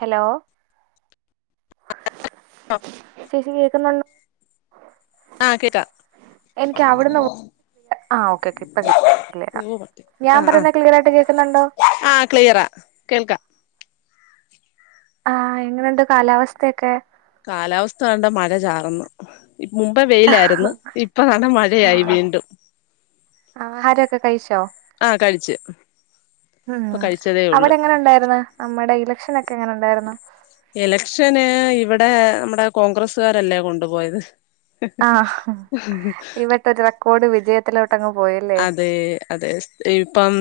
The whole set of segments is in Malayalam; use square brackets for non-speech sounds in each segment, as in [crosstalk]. ഹലോ ചേച്ചി കേക്കുന്നൊ ആ കേക്ക എനിക്ക് അവിടുന്ന് ആ ഓക്കെ ഓക്കെ ഇപ്പ [unintelligible] ക്ലീറാ ഞാൻ പറയുന്ന ക്ലിയർായിട്ട് കേൾക്കുന്നുണ്ടോ ആ ക്ലിയറ കേൾക്കാ ആ എങ്ങനെണ്ട് കാലാവസ്ഥയക്കെ കാലാവസ്ഥ ണ്ട മഴ ചാർന്നു മുമ്പേ ആ വെയിലാര്ന്ന് ഇപ്പൊ തണ്ടെ മഴയായി ആ, വീണ്ടും ഒക്ക കഴിച്ചോ ആഹ് കഴിച്ച് ഉം ഇപ്പൊ കഴിച്ചതേ അവിടെ ഉള്ളു എങ്ങനൊണ്ടാര്ന്ന നമ്മുടെ ഇലക്ഷൻ ഒ ക്കെ എങ്ങനെ ഒണ്ടാരുന്നു എലക്ഷന് ഇവിടെ മ്മടെ കോൺഗ്രസുകാരല്ലേ കൊണ്ടുപോയത് ആ ഇവിട്ടരു റെക്കോർഡ് വിജയത്തിലോ അതെ അതെ ഇപ്പം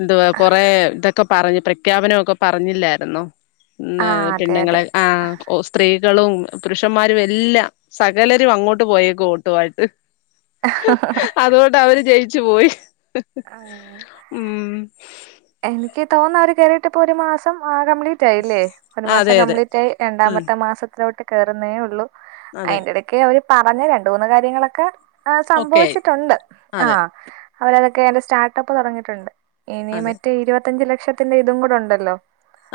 എന്തുവാ കൊറെ ഇതക്ക പറഞ് പ്രഖ്യാപനമൊക്കെ പറഞ്ഞില്ലാരുന്നോ ആ അതെ അതെ പെണ്ണുങ്ങളെ ആ സ്ത്രീ കളും പുരുഷന്മാരും എല്ലാം സകലരും അങ്ങോട്ട് പോയേക്ക ഓട്ടുവായിട്ട് അതുകൊണ്ട് അവര് ജയിച്ചു പോയി ആ ഉം എനിക്ക് തോന്ന അവര് കേറിട്ട് ഇപ്പൊ ഒരു മാസം ആ കംപ്ലീറ്റ് ആയില്ലേ ഒരു മാസം അതെ അതെ കംപ്ലീറ്റ് ആയി ഉം രണ്ടാമത്തെ മാസത്തിലോട്ട് കേറുന്നേ ഉള്ളൂ അതെ അയിന്റെടക്ക് അവര് പറഞ്ഞ രണ്ടുന്ന് കാര്യങ്ങളൊക്കെ ആ ഓക്കെ ആയി സംഭവിച്ചിട്ടുണ്ട് ആ അതെ അവരതൊക്കെ ന്റെ സ്റ്റാർട്ടപ്പ് തുടങ്ങിയിട്ടുണ്ട് ഇനി അതെ മറ്റേ ഇരുപത്തഞ്ച് ലക്ഷത്തിന്റെ ഇതും കൂടെ ഉണ്ടല്ലോ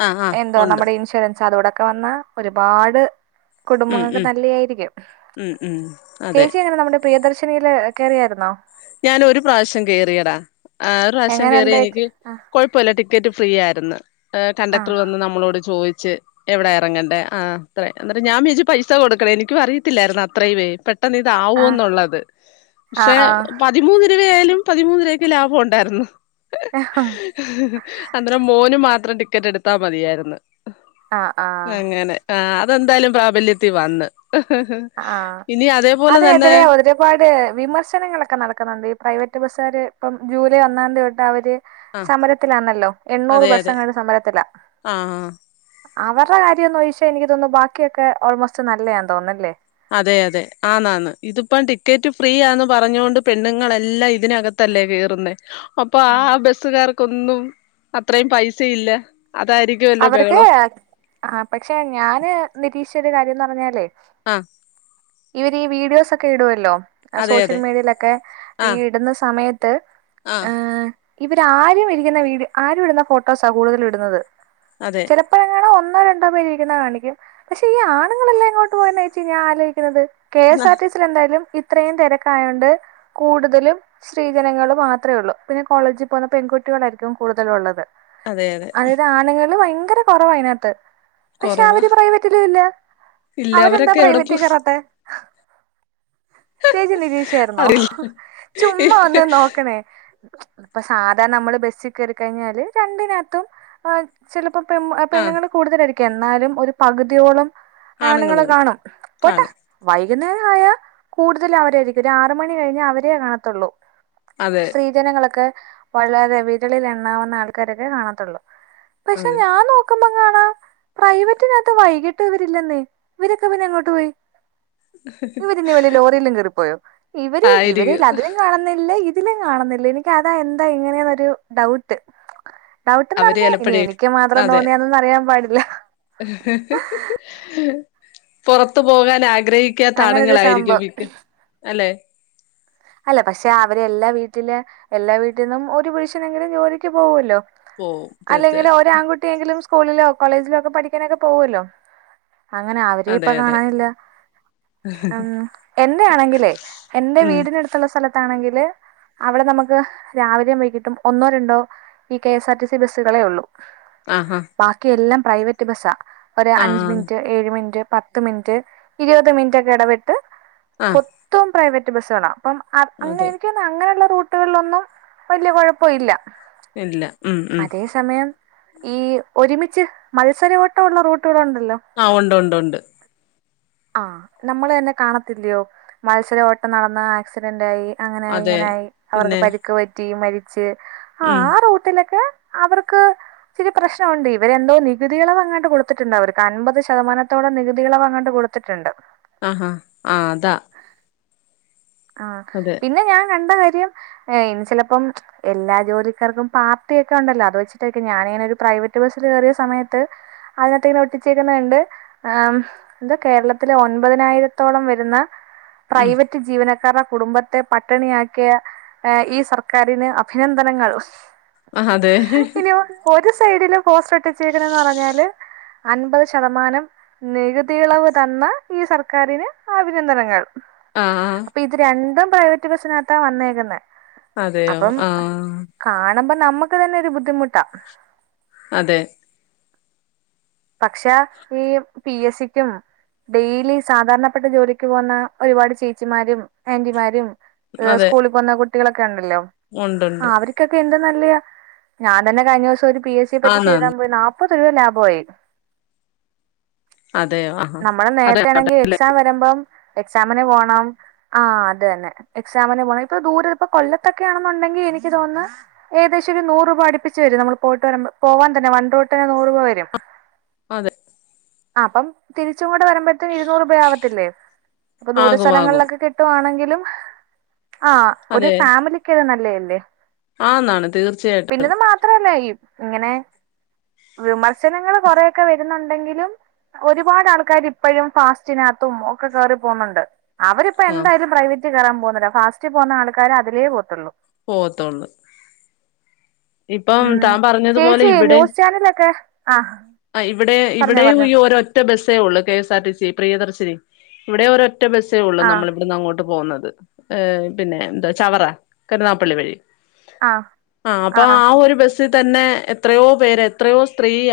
ആഹ് ആഹ് എന്തോ ഉണ്ട് നമ്മുടെ ഇൻഷുറൻസ് അതോടെ ക്ക വന്ന ഒരുപാട് ഉം കുടുംബങ്ങൾക്ക് ഉം നല്ലയായിരിക്കും ഉം ഉം അതെ ചേച്ചിങ്ങനെ നമ്മുടെ പ്രിയദർ നീല് കെറിയാരുന്നോ ഞാൻ ഒരു പ്രാവശ്യം കേറിയടാ ആ ഒരു പ്രാവശ്യം കേറി എങ്ങനെണ്ട് എനിക്ക് കൊഴപ്പമില്ല റ്റി ക്കറ്റ് ഫ്രീ ആരുന്നു ആ കണ്ടക്ടർ ആ വന്ന് നമ്മളോട് ചോ ച്ച് എവിടെ ഇറങ്ങണ്ടേ ആ ത്രേ അന്നേരം ഞാൻ വിയാച് പൈസ കൊടുക്കണേ എനിക്ക് അറിയിത്തില്ലായിരുന്നു അത്രയുവെ പേ ട്ടെന്ന് ആ ഇതാവൂന്നുള്ളത് ആ പക്ഷേ പതിമൂന്ന് രൂപയായാലും പതിമൂന്നിരുപക് ലാഭം ഉണ്ടായിരുന്നു അന്നേരം മോന് മാ ത്രം ടിക്കറ്റ് എടുത്താ മതിയായിരുന്നു ആ ആ ആ അങ്ങനെ ആ അതെന്തായാലും പ്രാബല്യത്തിൽ വന്ന് ആ ഇനി അതേപോലെ തന്നെ അതിനെതിരെ ഒരുപാട് വിമർശനങ്ങളൊക്കെ നട ക്കുന്നുണ്ട് ഈ പ്രൈവറ്റ് ബസ്കാര് ഇപ്പം ജൂലൈ ഒന്നാതീയെതൊട്ട് അവര് ആ സമരത്തിലാണല്ലോ എണ്ണൂറ് അതെ ബസ് അതെ എങ്ങാണ്ട് സമരത്തിലാ ആ ആ അവറെ കാര്യന്നുയിഷ എനിക്ക് തോന്നുന്നു ബാക്കിയൊക്കെ ഓൾമോസ്റ്റ് നല്ലയാന്ന് തോന്ന ല്ലേ അതെ അതെ ആന്നാന്ന് ഇതിപ്പം ടിക്കറ്റ് ഫ്രീ ആന്ന് പറഞ്ഞൊണ്ട് പെണ്ണുങ്ങളെല്ലാം ഇ തിനകത്തല്ലേ കേറുന്നേ അപ്പൊ ആ ബസ്സുകാർ ക്കൊന്നും അത്രേം പൈസയില്ല അതായിരിക്കുവല്ലോ അവർക്ക് ബഹളം ആ പക്ഷെ ഞാന് നിരീഷ ഒരു കാര്യംന്ന് പറഞ്ഞാലേ ആ ഇവര് ഈ വീഡിയോസ് ഒക്കെ ഇടുവല്ലോ? അതെ സോഷ്യൽ അതെ മീഡിയയിലൊക്കെ, ഈ ഇടുന്ന സമയത്ത് ആ. ഇവര് ആരും ഇരിക്കുന്ന വി ആരും ഇടുന്ന ഫോട്ടോസാ കൂടുതൽ ഇടുന്നത്. അതെ ചിലപ്പോഴങ്ങ ഒ ഒന്നോ, രണ്ടോ പേര് ഇരിക്കുന്ന കാണിക്കും. പക്ഷെ ഈ ആണുങ്ങളെല്ലാം എങ്ങോട്ട് പോയന്നച്ചി ഞാൻ ആലോചിക്കണത്. കെ. എസ്. ആർ. ആഹ് ടി. സി. യിൽ എന്തായാലും. ഇ ഇത്രയും തിരക്കായോണ്ട്, കൂടുതലും സ്ത്രീജനങ്ങൾ മാത്രമേ ഉള്ളൂ. പിന്നെ കോളേജിൽ പോണ പെൺകുട്ടി കളായിരിക്കും കൂടുതൽ ഉള്ളത്. അതെ അതെ അതില് ആണുങ്ങൾ ഭയങ്കര കുറവാ അതിനകത്ത്. പക്ഷെ, കൊറവാ അവര് പ്രൈവറ്റില് ഇല്ല. ഇല്ല അവരെന്താ അവരൊക്കെ എവിടെ പോ പ്രൈവറ്റിൽ കയറാത്തെ? ചേച്ചി നിരീക്ഷായിരുന്നോ? അറിയില്ല ചുമ്മാ ഒന്ന് നോക്കണേ? ഇപ്പൊ സാധാര നമ്മള് ബസിൽ കയറിക്കഴിഞ്ഞാല് രണ്ടിനകത്തും ചില ഇപ്പ പെമ്, ആഹ് പെണ്ണുങ്ങൾ കൂടുതലായിരിക്കും. എന്നാലും ഒരു പകുതിയോളം ആണുങ്ങൾ ആണുങ്ങള് കാണും. പോട്ടെ കാണും വൈ വൈകുന്നേരം ആയാൽ കൂടുതലും അവരയിരിക്കും. ഒരു ആറ് മണി കഴിഞ്ഞാൽ അവരേ കാണത്തൊള്ളൂ. അതെ സ്ത്രീ ജനങ്ങളൊക്കെ, വളരെ വിരളിൽ എണ്ണാവുന്ന ആൾക്കാരൊക്കെ കാണത്തുള്ളൂ. പക്ഷെ, അതെ ഞാൻ നോക്കുമ്പോ [unintelligible] പ്രൈവറ്റിനകത്ത് വൈകിട്ട് ഇവരില്ലെന്നേ! ഇവരൊക്കെ പിന്നെ എങ്ങോട്ട് പോയി? ഇവരി ഇനി വല്യ ലോറിയിലും കേറിപ്പോയോ? ഇവര് ഇവരെ, ആയിരിക്കും ലതിലും കാണുന്നില്ല. ഇതി ഇതിലും കാണുന്നില്ല. എനിക്കതാ എന്താ ഇങ്ങനെന്നൊരു ഡൗട്ട്. അവര് ഡൗട്ട്ന്നറഞ്ഞ ഇനി ചെലപ്പഴേ എനി എനിക്ക് മാത്രം തോന്നിയാന്നറിയാൻ പാടില്ല. [unintelligible] പുറത്ത് പോകാനാക ആഗ്രഹിക്കാത്ത അങ്ങനൊരു ആണുങ്ങളായിരിക്കും സംഭവം മിക്കതും അല്ലെ? അല്ല. പക്ഷെ, അവര് എല്ലാ വീട്ടില്, എല്ലാ വീട്ടിൽ നിന്നും ഒരു പുരുഷനെങ്കിലും ജോലിക്ക് പോവൊല്ലോ? പോവും അല്ലെങ്കിൽ തീർച്ചയായിട്ടും ഒരാൺകുട്ടിയെങ്കിലും സ്കൂളിലോ, കോളേജിലോ, ഒക്കെ പഠിക്കാനൊക്കെ പോവല്ലോ!. അങ്ങനെ അവരെ ഇപ്പ അതെ അതെ കാണാനില്ല. ഉം. എന്റെ ആണെങ്കിലേ, എൻ്റെ ഉം വീടിനടുത്തുള്ള സ്ഥലത്താണെങ്കില് അവിടെ നമുക്ക് രാവിലെയും, വൈകിട്ടും ഒന്നോ, രണ്ടോ ഈ കെ സാർ ടി സി ബസ്സുകളേ ഉള്ളൂ. ആഹാ ബാക്കി എല്ലാം പ്രൈവറ്റ് ബസ്സാ. ഒരു അഞ്ച് ആഹ് മിനിറ്റ്, ഏഴ് മിനിറ്റ് പത്ത് മിനിറ്റ്, ഇരുപത് മിനിറ്റ് ഒക്കെ ഇടവിട്ട്, ആഹ് മൊത്തവും പ്രൈവറ്റ് ബസ്സ്‌കളാ. അ, അങ്ങനെ അതെ എനിക്ക് തോന്നു, അങ്ങനെയുള്ള റൂട്ടുകളിലൊന്നും വലിയ കുഴപ്പം ഇല്ല. ഇല്ല. ഉം ഉം. ഈ, ഒരുമിച്ച് മത്സര ഓട്ടംമുള്ള റൂട്ടുകളുണ്ടല്ലോ? ണ്ടു ണ്ട്. ആ. നമ്മള് തന്നെ കാണത്തില്ലയോ? മത്സര ഓട്ടം നടന്ന ആക്സിഡന്റ് ആയി അങ്ങനെയായി, അതെ ഇങ്ങനെയായി, അവർക്ക് പിന്നെ പരിക്ക് പറ്റി, മരിച്ച് ആ ഉം ആ റൂട്ടിലൊക്കെ അവർക്ക് ച്ചിരി പ്രശ്നവുണ്ട്. ഇവരെന്തോ, നികുതി ഇളവങ്ങാണ്ട് കൊടുത്തിട്ടുണ്ട് അവർക്ക്. അൻമ്പത് ശതമാനത്തോളം നികുതിളവങ്ങാണ്ട് കൊടു ആഹാ ആഹ് അതാ ആ. അതെ പിന്നെ ഞാൻ കണ്ട കാര്യം [unintelligible] ര്യം ഏയ് ചിലപ്പം, എല്ലാ ജോലിക്കാർക്കും പാർട്ടി ഒക്കെ ഉണ്ടല്ലോ? അത് വെച്ചിട്ടൊക്കെ, ഞാനങ്ങനെ ഒരു പ്രാക് പ്രൈവറ്റ് ബസ്സിൽ കയറിയ സമയത്ത് അതിനകത്ത് ഇങ്ങനെ ഒട്ടിച്ചേക്കുന്നത്കണ്ട്. ഏ, എന്താ, കേരളത്തിലെ ഒൻപതിനായിരത്തോളം വരുന്ന ഉം പ്രൈവറ്റ് ജീവനക്ക [unintelligible] [unintelligible] കുടുംബത്തെ പട്ടിണിയാക്കിയ, ഈ സർക്കാരിന് അഭിനന്ദനങ്ങൾ. ആ അതെ ഇനി ഒരു, ഒരു സൈഡിലും പോസ്റ്റ്ർ ഒട്ടിച്ചേക്കണന്ന് പറഞ്ഞാല് അൻപത് ശതമാനം നികുതിയിളവ് തന്ന ഈ സർക്കാരിന് അഭിനന്ദനങ്ങൾ. ആാാ [unintelligible] അപ്പൊ ഇത് രണ്ടും, പ്രൈവറ്റ് ബസ്സിനകത്താ വന്നേക്കുന്നേ. അതെയോ? ആാാ. [unintelligible] മ്പം നമ്മുക്ക് തന്നെ ഒരു ബുദ്ധിമുട്ടാ. അതെ. പക്ഷെ, ഈ പി. എസ്. സിക്കും ഡെയിലി സാധാരണപ്പെട്ട ജോലിക്ക് പോന്ന ഒരുപാട് ചേച്ചിമാരും ആന്റിമാരും അതെ സ്കൂളിൽ പോന്ന കുട്ടികളൊക്കെ ഉണ്ടല്ലോ ഉണ്ടുണ്ട് ആ അവർക്കൊക്കെ എന്ത [unintelligible] ഞാൻ തന്നെ കഴിഞ്ഞ ദിവസം ഒരു പി. എസ്. സി പരീക്ഷ ആന്നാന്ന് എഴുതാൻ പോയി, നാൽപ്പത് രൂപ ലാഭമായി. അതെയോ ആഹാ നമ്മള് അതെ നേരത്ത ആണെങ്കി, എക്സാം വരുമ്പം എക്സാമിന് പോണം ആഹ അത്തന്നെ എക്സാമിന് പോണം ഇപ്പൊ ദൂര ഇപ്പൊ കൊല്ലത്തൊക്കെയാണെന്നുണ്ടെങ്കിൽ എനിക്ക് തോന്നുന്നു ഏത അ നൂറ രൂപ അടിപ്പിച്ചച്ച് വര നമ്മ പോയി പോവാൻന്നെ വൺറോട്ടെ നൂറ് രൂപ വരും അതെ അപ്പം തിരിച്ച ഇവിടെ വരുമ്പോത്തേക്ക് ഇരുന്നൂർ രൂപ അകത്തില്ലേ അപ്പൊ ദൂരെ ആകും സ്ഥലങ്ങളിൽ ആകും ഒക്കെ കിട്ടുവാണെങ്കിൽ ആ ഒരു അതെ ഫാമിലിക്ക്ത് നല്ലതല്ലേ ആന്നാണ് തീർച്ചയായിട്ടും പിന്നെത് മാത്രല്ല ഈ ഇങ്ങനെ വിമർശനങ്ങൾ കൊറേ ണ്ടെങ്കിലും ഒരുപാട് ആൾക്കാർ ഇപ്പോഴും ഫാസ്റ്റിനകത്തും ഒക്കെ കേറി പോകുന്നുണ്ട് അവരിപ്പ എന്തായാലും പ്രൈവറ്റ് കയറൻ പോകുന്നില്ല ഫാസ്റ്റ് പോകുന്ന ആൾക്കാരെ അതിലേ പോത്തുള്ളൂ പോത്തോള്ളു ഇപ്പം ഉം താൻ പറഞ്ഞതുപോലെ ചേച്ചി ഇവിടെ ന്യൂസ് ചാനലൊക്കെ ആഹ് ഇവിടെ പറഞ്ഞോ ഇവിടെയും പറഞ്ഞോ ഒരൊറ്റ ബസ്സേ ഉള്ളൂ കെഎസ് ആർ ടിസി പ്രിയദർശിനി ഇവിടെ ഓരോ ഒറ്റ ബസ്സേ ഉള്ളൂ ആഹ് നമ്മൾ ഇവിടുന്ന് അങ്ങോട്ട് പോകുന്നത് ഏ പിന്നെ എന്താ ചവറ കരുനാപ്പള്ളി വഴി ആഹ് ആ അപ്പൊ ആഹ് ആ ഒരു ബസ്സ് തന്നെ എത്രയോ പേര് എത്രയോ സ്ത്രീയ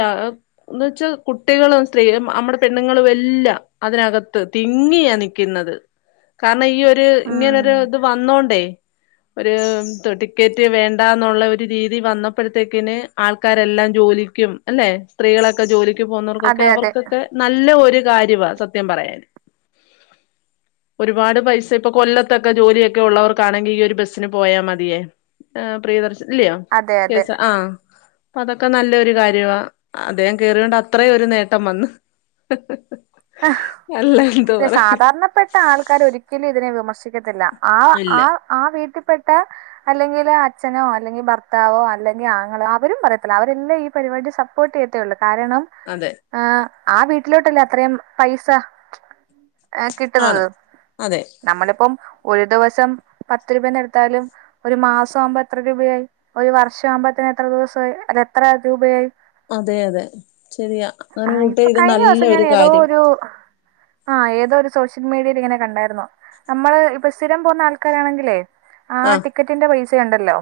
എന്ന് വെച്ചാൽ കുട്ടികളും സ്ത്രീ നമ്മടെ പെണ്ണുങ്ങളും എല്ല അതിനകത്ത് തിങ്ങിയാ നിക്കുന്നത് കാരണം ഈ ഒരു ഇങ്ങനോരു ഉം ഇത് വന്നോണ്ടേ ഒരു ടിക്കറ്റ് വേണ്ടന്നുള്ള ഒരു രീതി വന്നപ്പോഴത്തേക്കിന് ആൾക്കാരെല്ലാം ജോലി ക്കും അല്ലെ സ്ത്രീകളൊക്കെ ജോലിക്ക് പോകുന്നവർക്കൊക്കെ അതെ അതെ അവർക്കൊക്കെ നല്ല ഒരു കാര്യമാണ് സത്യം പറയാൻ ഒരുപാട് പൈസ ഇപ്പൊ കൊല്ലത്തൊക്കെ ജോലിയൊക്കെ ഉള്ളവർക്കാണെങ്കിൽ ഈ ഒരു ബസ്സ് ന് പോയാ മതിയേ പ്രിയദർശൻ ഇല്ലയോ അതെ അതെ കേസ ആഹ അപ്പ അതൊക്കെ നല്ലൊരു കാര്യമാണ് അദ്ദേഹം കേയറോണ്ട് അത്രയും ഒരു നേട്ടം വന്ന് ആ അല്ല എന്തോ പി പറയ സാധാരണപ്പെട്ട ആൾക്കാർ ഒരിക്കലും ഇതിനെ വിമർശിക്കത്തില്ല ആ ഇല്ല ആ ആ വീട്ടിൽ ട്ട അല്ലെങ്കിൽ അച്ഛനോ അല്ലെങ്കിൽ ഭർത്താവോ അല്ലെങ്കിൽ ആങ്ങളോ അവരും പറയത്തില്ല അവരെല്ലാം ഈ പരി പ സപ്പോർട്ടചെയ്യത്തേള്ളു കാരണം അതെ ആഹ ആ വീട്ടിലോട്ടല്ലേ അത്രയും പൈസ ഏ ആണ് കിട്ടുന്നത് അതെ നമ്മളിപ്പം ഒരു ദിവസം പത്ത് രൂപന്ന എടുത്താലും ഒരു മാസം ആവുമ്പോ എത്ര രൂപയായി ഒരു വർഷം ആവുമ്പോത്ര എത്ര ദിവസമായി അതത്ര രൂപയായി അതെ അതെ ശെരിയാ അങ്ങനെ ആഹ് കൂട്ട ഇപ്പൊ ഇത് കഴിഞ്ഞ നല്ല ഒരു കാര്യം ആഹ ഏതോ ഒരു സോഷ്യൽ മീഡിയയിൽ ഇങ്ങനെ കണ്ടായിരുന്നു നമ്മള് ഇപ്പൊ സ്ഥിരം പോകുന്ന ആൾക്കാരാണെങ്കിലേ ആ ആഹ് ടിക്കറ്റിന്റെ പൈസ ഉണ്ടല്ലോ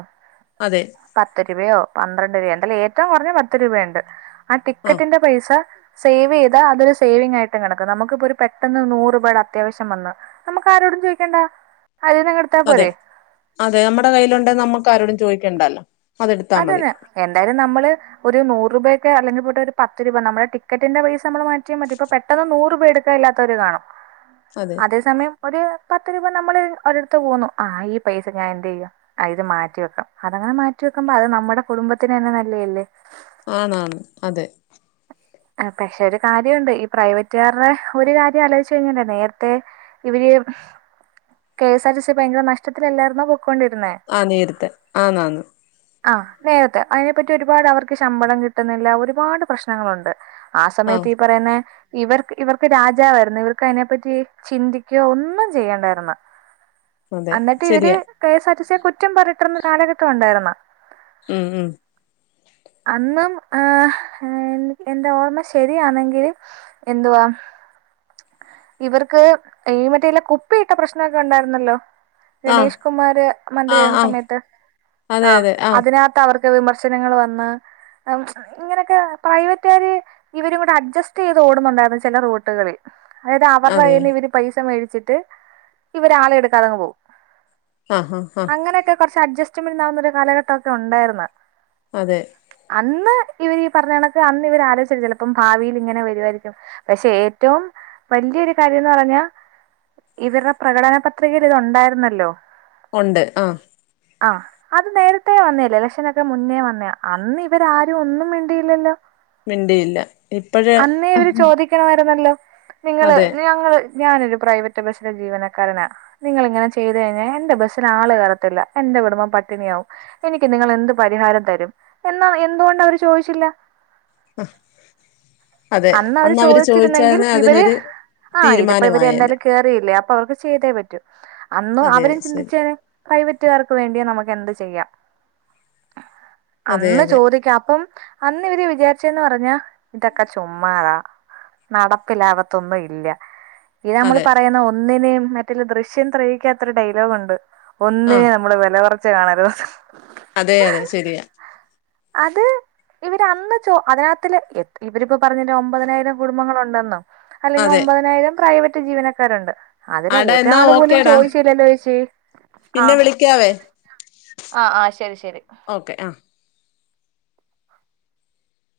അതെ പത്ത് രൂപയോ പന്ത്രണ്ട് രൂപ എന്താല ഏറ്റവും പറഞ്ഞ പത്ത് രൂപയുണ്ട് ആ ആഹ് ടിക്കറ്റിന്റെ പൈസ സേവ് ചെയ്താ അതോരു സേവിംങ് ആയിട്ട് കി നമുക്കിപ്പൊ ഒരു പെട്ടന്ന് നൂറ്പയുടെ അത്യാവശ്യം വന്ന് നമുക്ക് ആരോടും ചോദിക്കേണ്ട അതെ അതെ നമ്മുടെ കയ്യിലുണ്ട നമ്മുക്ക ആരോടും ചോദിക്കണ്ടല്ലോ അതെടുത്താ മതി അതന്നെ എന്തായാലും നമ്മള് ഒരു നൂറ് രൂപക്കെ അല്ലെങ്കിൽ പോയിട്ട് ഒരു പത്ത് രൂപ നമ്മുടെ ടിക്കറ്റിന്റെ പൈസ നമ്മ മാറ്റ പറ്റ ഇപ്പ പെട്ടെന്ന് നൂറ്പ എടുക്കാല്ലാത്തവര് കാണും അതെ അതേസമയം ഒരു പത്ത് രൂപ നമ്മൾ ഒരിടത്ത് പോന്നുന്നു ആ ഈ പൈസ ഞാൻ എന്ത ചെയ്യ ഇത് മാറ്റിവ വെക്കാം അതങ്ങനെ മാറ്റി വെക്കാം ക്കമ്പം അത് നമ്മുടെ കുടുംബത്തിന് തന്നെ നല്ലേല്ലേ ആണാണ് അതെ പക്ഷെ ഒരു കാര്യമുണ്ട് ഈ പ്രൈവറ്റുകാരുടെ ഒരു കാര്യം ആലോചിച്ചു കഴിഞ്ഞല്ലേ നേരത്തെ ഇവര് K S R T C ഭയങ്കര നഷ്ടത്തിലല്ലായിരുന്ന ആഹ നീരത്ത ആന്നാന്ന് അ നേരത്തെ അതിനെപ്പറ്റി ഒരുപാട് അവർക്ക് ശമ്പളം കിട്ടുന്നില്ല ഒരുപാട് പ്രശ്നങ്ങളുണ്ട് ആ സമയത്ത് ആഹ് ഈ പറയുന്നെ ഇവർക്ക് ഇവർക്ക് രാജാവായിരുന്നു ഇവർക്ക് അതിനെപ്പറ്റി ചിന്തിക്കയോ ഒന്നും ചെയ്യണ്ടായിരുന്ന അതെ എന്നിട്ട് ഇവര് ശരിയാ കെഎസ് ആർ ടി സിയ കുറ്റം പറഞ്ഞട്ടിരുന്ന കാലഘട്ടം ഉണ്ടായിരുന്ന ഉം ഉം [inaudible] അന്നും ഹെ യെ എൻ്റെ ഓർമ്മ ശരിയാണെങ്കിൽ എന്വാവ ഇവർക്ക് ഈ മറ്റെല്ല കുപ്പിയിട്ട പ്രശ്നമൊക്കെ ഉണ്ടായിരുന്നല്ലോ ആഹ് ഗണേഷ് കുമാര് ആഹ് മന്ത്രിയായിരുന്ന ആഹ് സമയത്ത് അതെ ആ അതെ ആഹ് അതിനകത്ത് അവർക്ക് വിമർശനങ്ങൾ വന്ന് ഇങ്ങനെയൊക്കെ പ്രൈവറ്റുകാര് ഇവരും കൂടെ അഡ്ജസ്റ്റ് ചെയ്ത് ഓടുന്നുണ്ടായിരുന്നു ചില റൂട്ടുകളിൽ അതായത് അവരുടെ അതെ കയ്ന്ന് ഇവര് പൈസ മേടിച്ചിട്ട് ഇവര് ആളെ എടുക്കാതങ് പോകും ആ ഹആ പക്ഷെ അഡജസ്മെന്റ് ആവുന്നൊരു കാലഘട്ടമക്കെ ഉണ്ടായിരന്ന് അതെ അന്ന് ഇവർ ഈ പറഞ്ഞ കണക്ക് അന്ന് ഇവർ ആലോചി ചിലപ്പോം ഭാവിയിൽ ഇങ്ങനെ വരുമായിരിക്കും പക്ഷെ ഏറ്റവും വലിയരു കാര്യംന്ന് പറഞ്ഞാ ഇവരുടെ പ്രകടന പത്രികൽ ഇത് ഉണ്ടായിരുന്നല്ലോ ഉണ്ട് ആ അ അത് നേരത്തെേ വന്നേ ല ലക്ഷനൊക്കെ മുന്നേ വന്നേ അന്ന് ഇവരാരും ഒന്നും മുണ്ടിയില്ലല്ലോ മിണ്ടിയില്ല ഇപ്പഴ് അന്ന ഇവര് ചോദിക്കണമായിരുന്നല്ലോ നിങ്ങള് അതെ ഞങ്ങള് ഞാനൊരു പ്രൈവറ്റ് ബസ്സിലെ ജീവനക്കാരനാ നിങ്ങ ഇങ്ങനെ ചെയ്ത് കഴിഞ്ഞാൽ എന്റെ ബസ്സിൽ ആള് കറത്തില്ല ന്റെ കുടുംബം പട്ടിണിയ ആവും എനിക്ക് നിങ്ങ എന്ത് പരിഹാരം തരും എന്നാ എന്തുകൊണ്ട് അവർ ചോദിച്ചില്ല അതെ അന്നവര് അന്ന് അവര് ചോദിച്ചിരുന്നെങ്കിൽ ചോദിച്ചായിരുന്നെ ഇവര് അതിനൊരു ആ ഇതിപ്പോ ഇവര് തീരുമാനമായേനെ എന്തായാലും കേറിയില്ലേ അ അവർക്ക് ചെയ്തേ പറ്റൂ അന്നും അതെ അവരും ശരി ചിന്തിച്ചേനെ പ്രൈവറ്റുകാർക്ക് വേണ്ടിയ നമുക്ക് എന്ത് ചെയ്യാം അതെ അന്ന് അതെ ചോദിക്കാം അപ്പം അന്ന് ഇവര് വിചാരിച്ചന്ന് പറഞ്ഞാ ഇതൊക്കെ ചുമ്മാറാ നടപ്പ ലാവത്തൊന്നും ഇല്ല ഇതാ നമ്മൾ അതെ പറയുന്ന ഒന്നിനേ മറ്റുള്ള ദൃശ്യം ത്രീക്കക്കാത്തൊരു ഡയലോഗണ്ട് ആഹ് ഒന്നിനെ നമ്മള് വില കുറച്ച് കാണരുത് അതെ അതെ ശരിയാ അത് ഇവര്ന്ന് ചോ അതിനകത്തി ഇവരിപ്പോ പറഞ്ഞട്ട ഒമ്പതിനായിരം കുടുംബങ്ങള ഉണ്ടെന്നോ അല്ലെങ്കിൽ അതെ ഒമ്പതിനായിരം പ്രൈവറ്റ് ജീവനക്കാരുണ്ട് അതില ആടാ എന്നാ ഒരാള് പോലും ഓക്കേടാ ചോയിച്ചില്ലല്ലോച്ചി ആ പിന്നെ വിളിക്കാവേ ആ ആ ശരി ശരി ഓക്കെ ആഹ്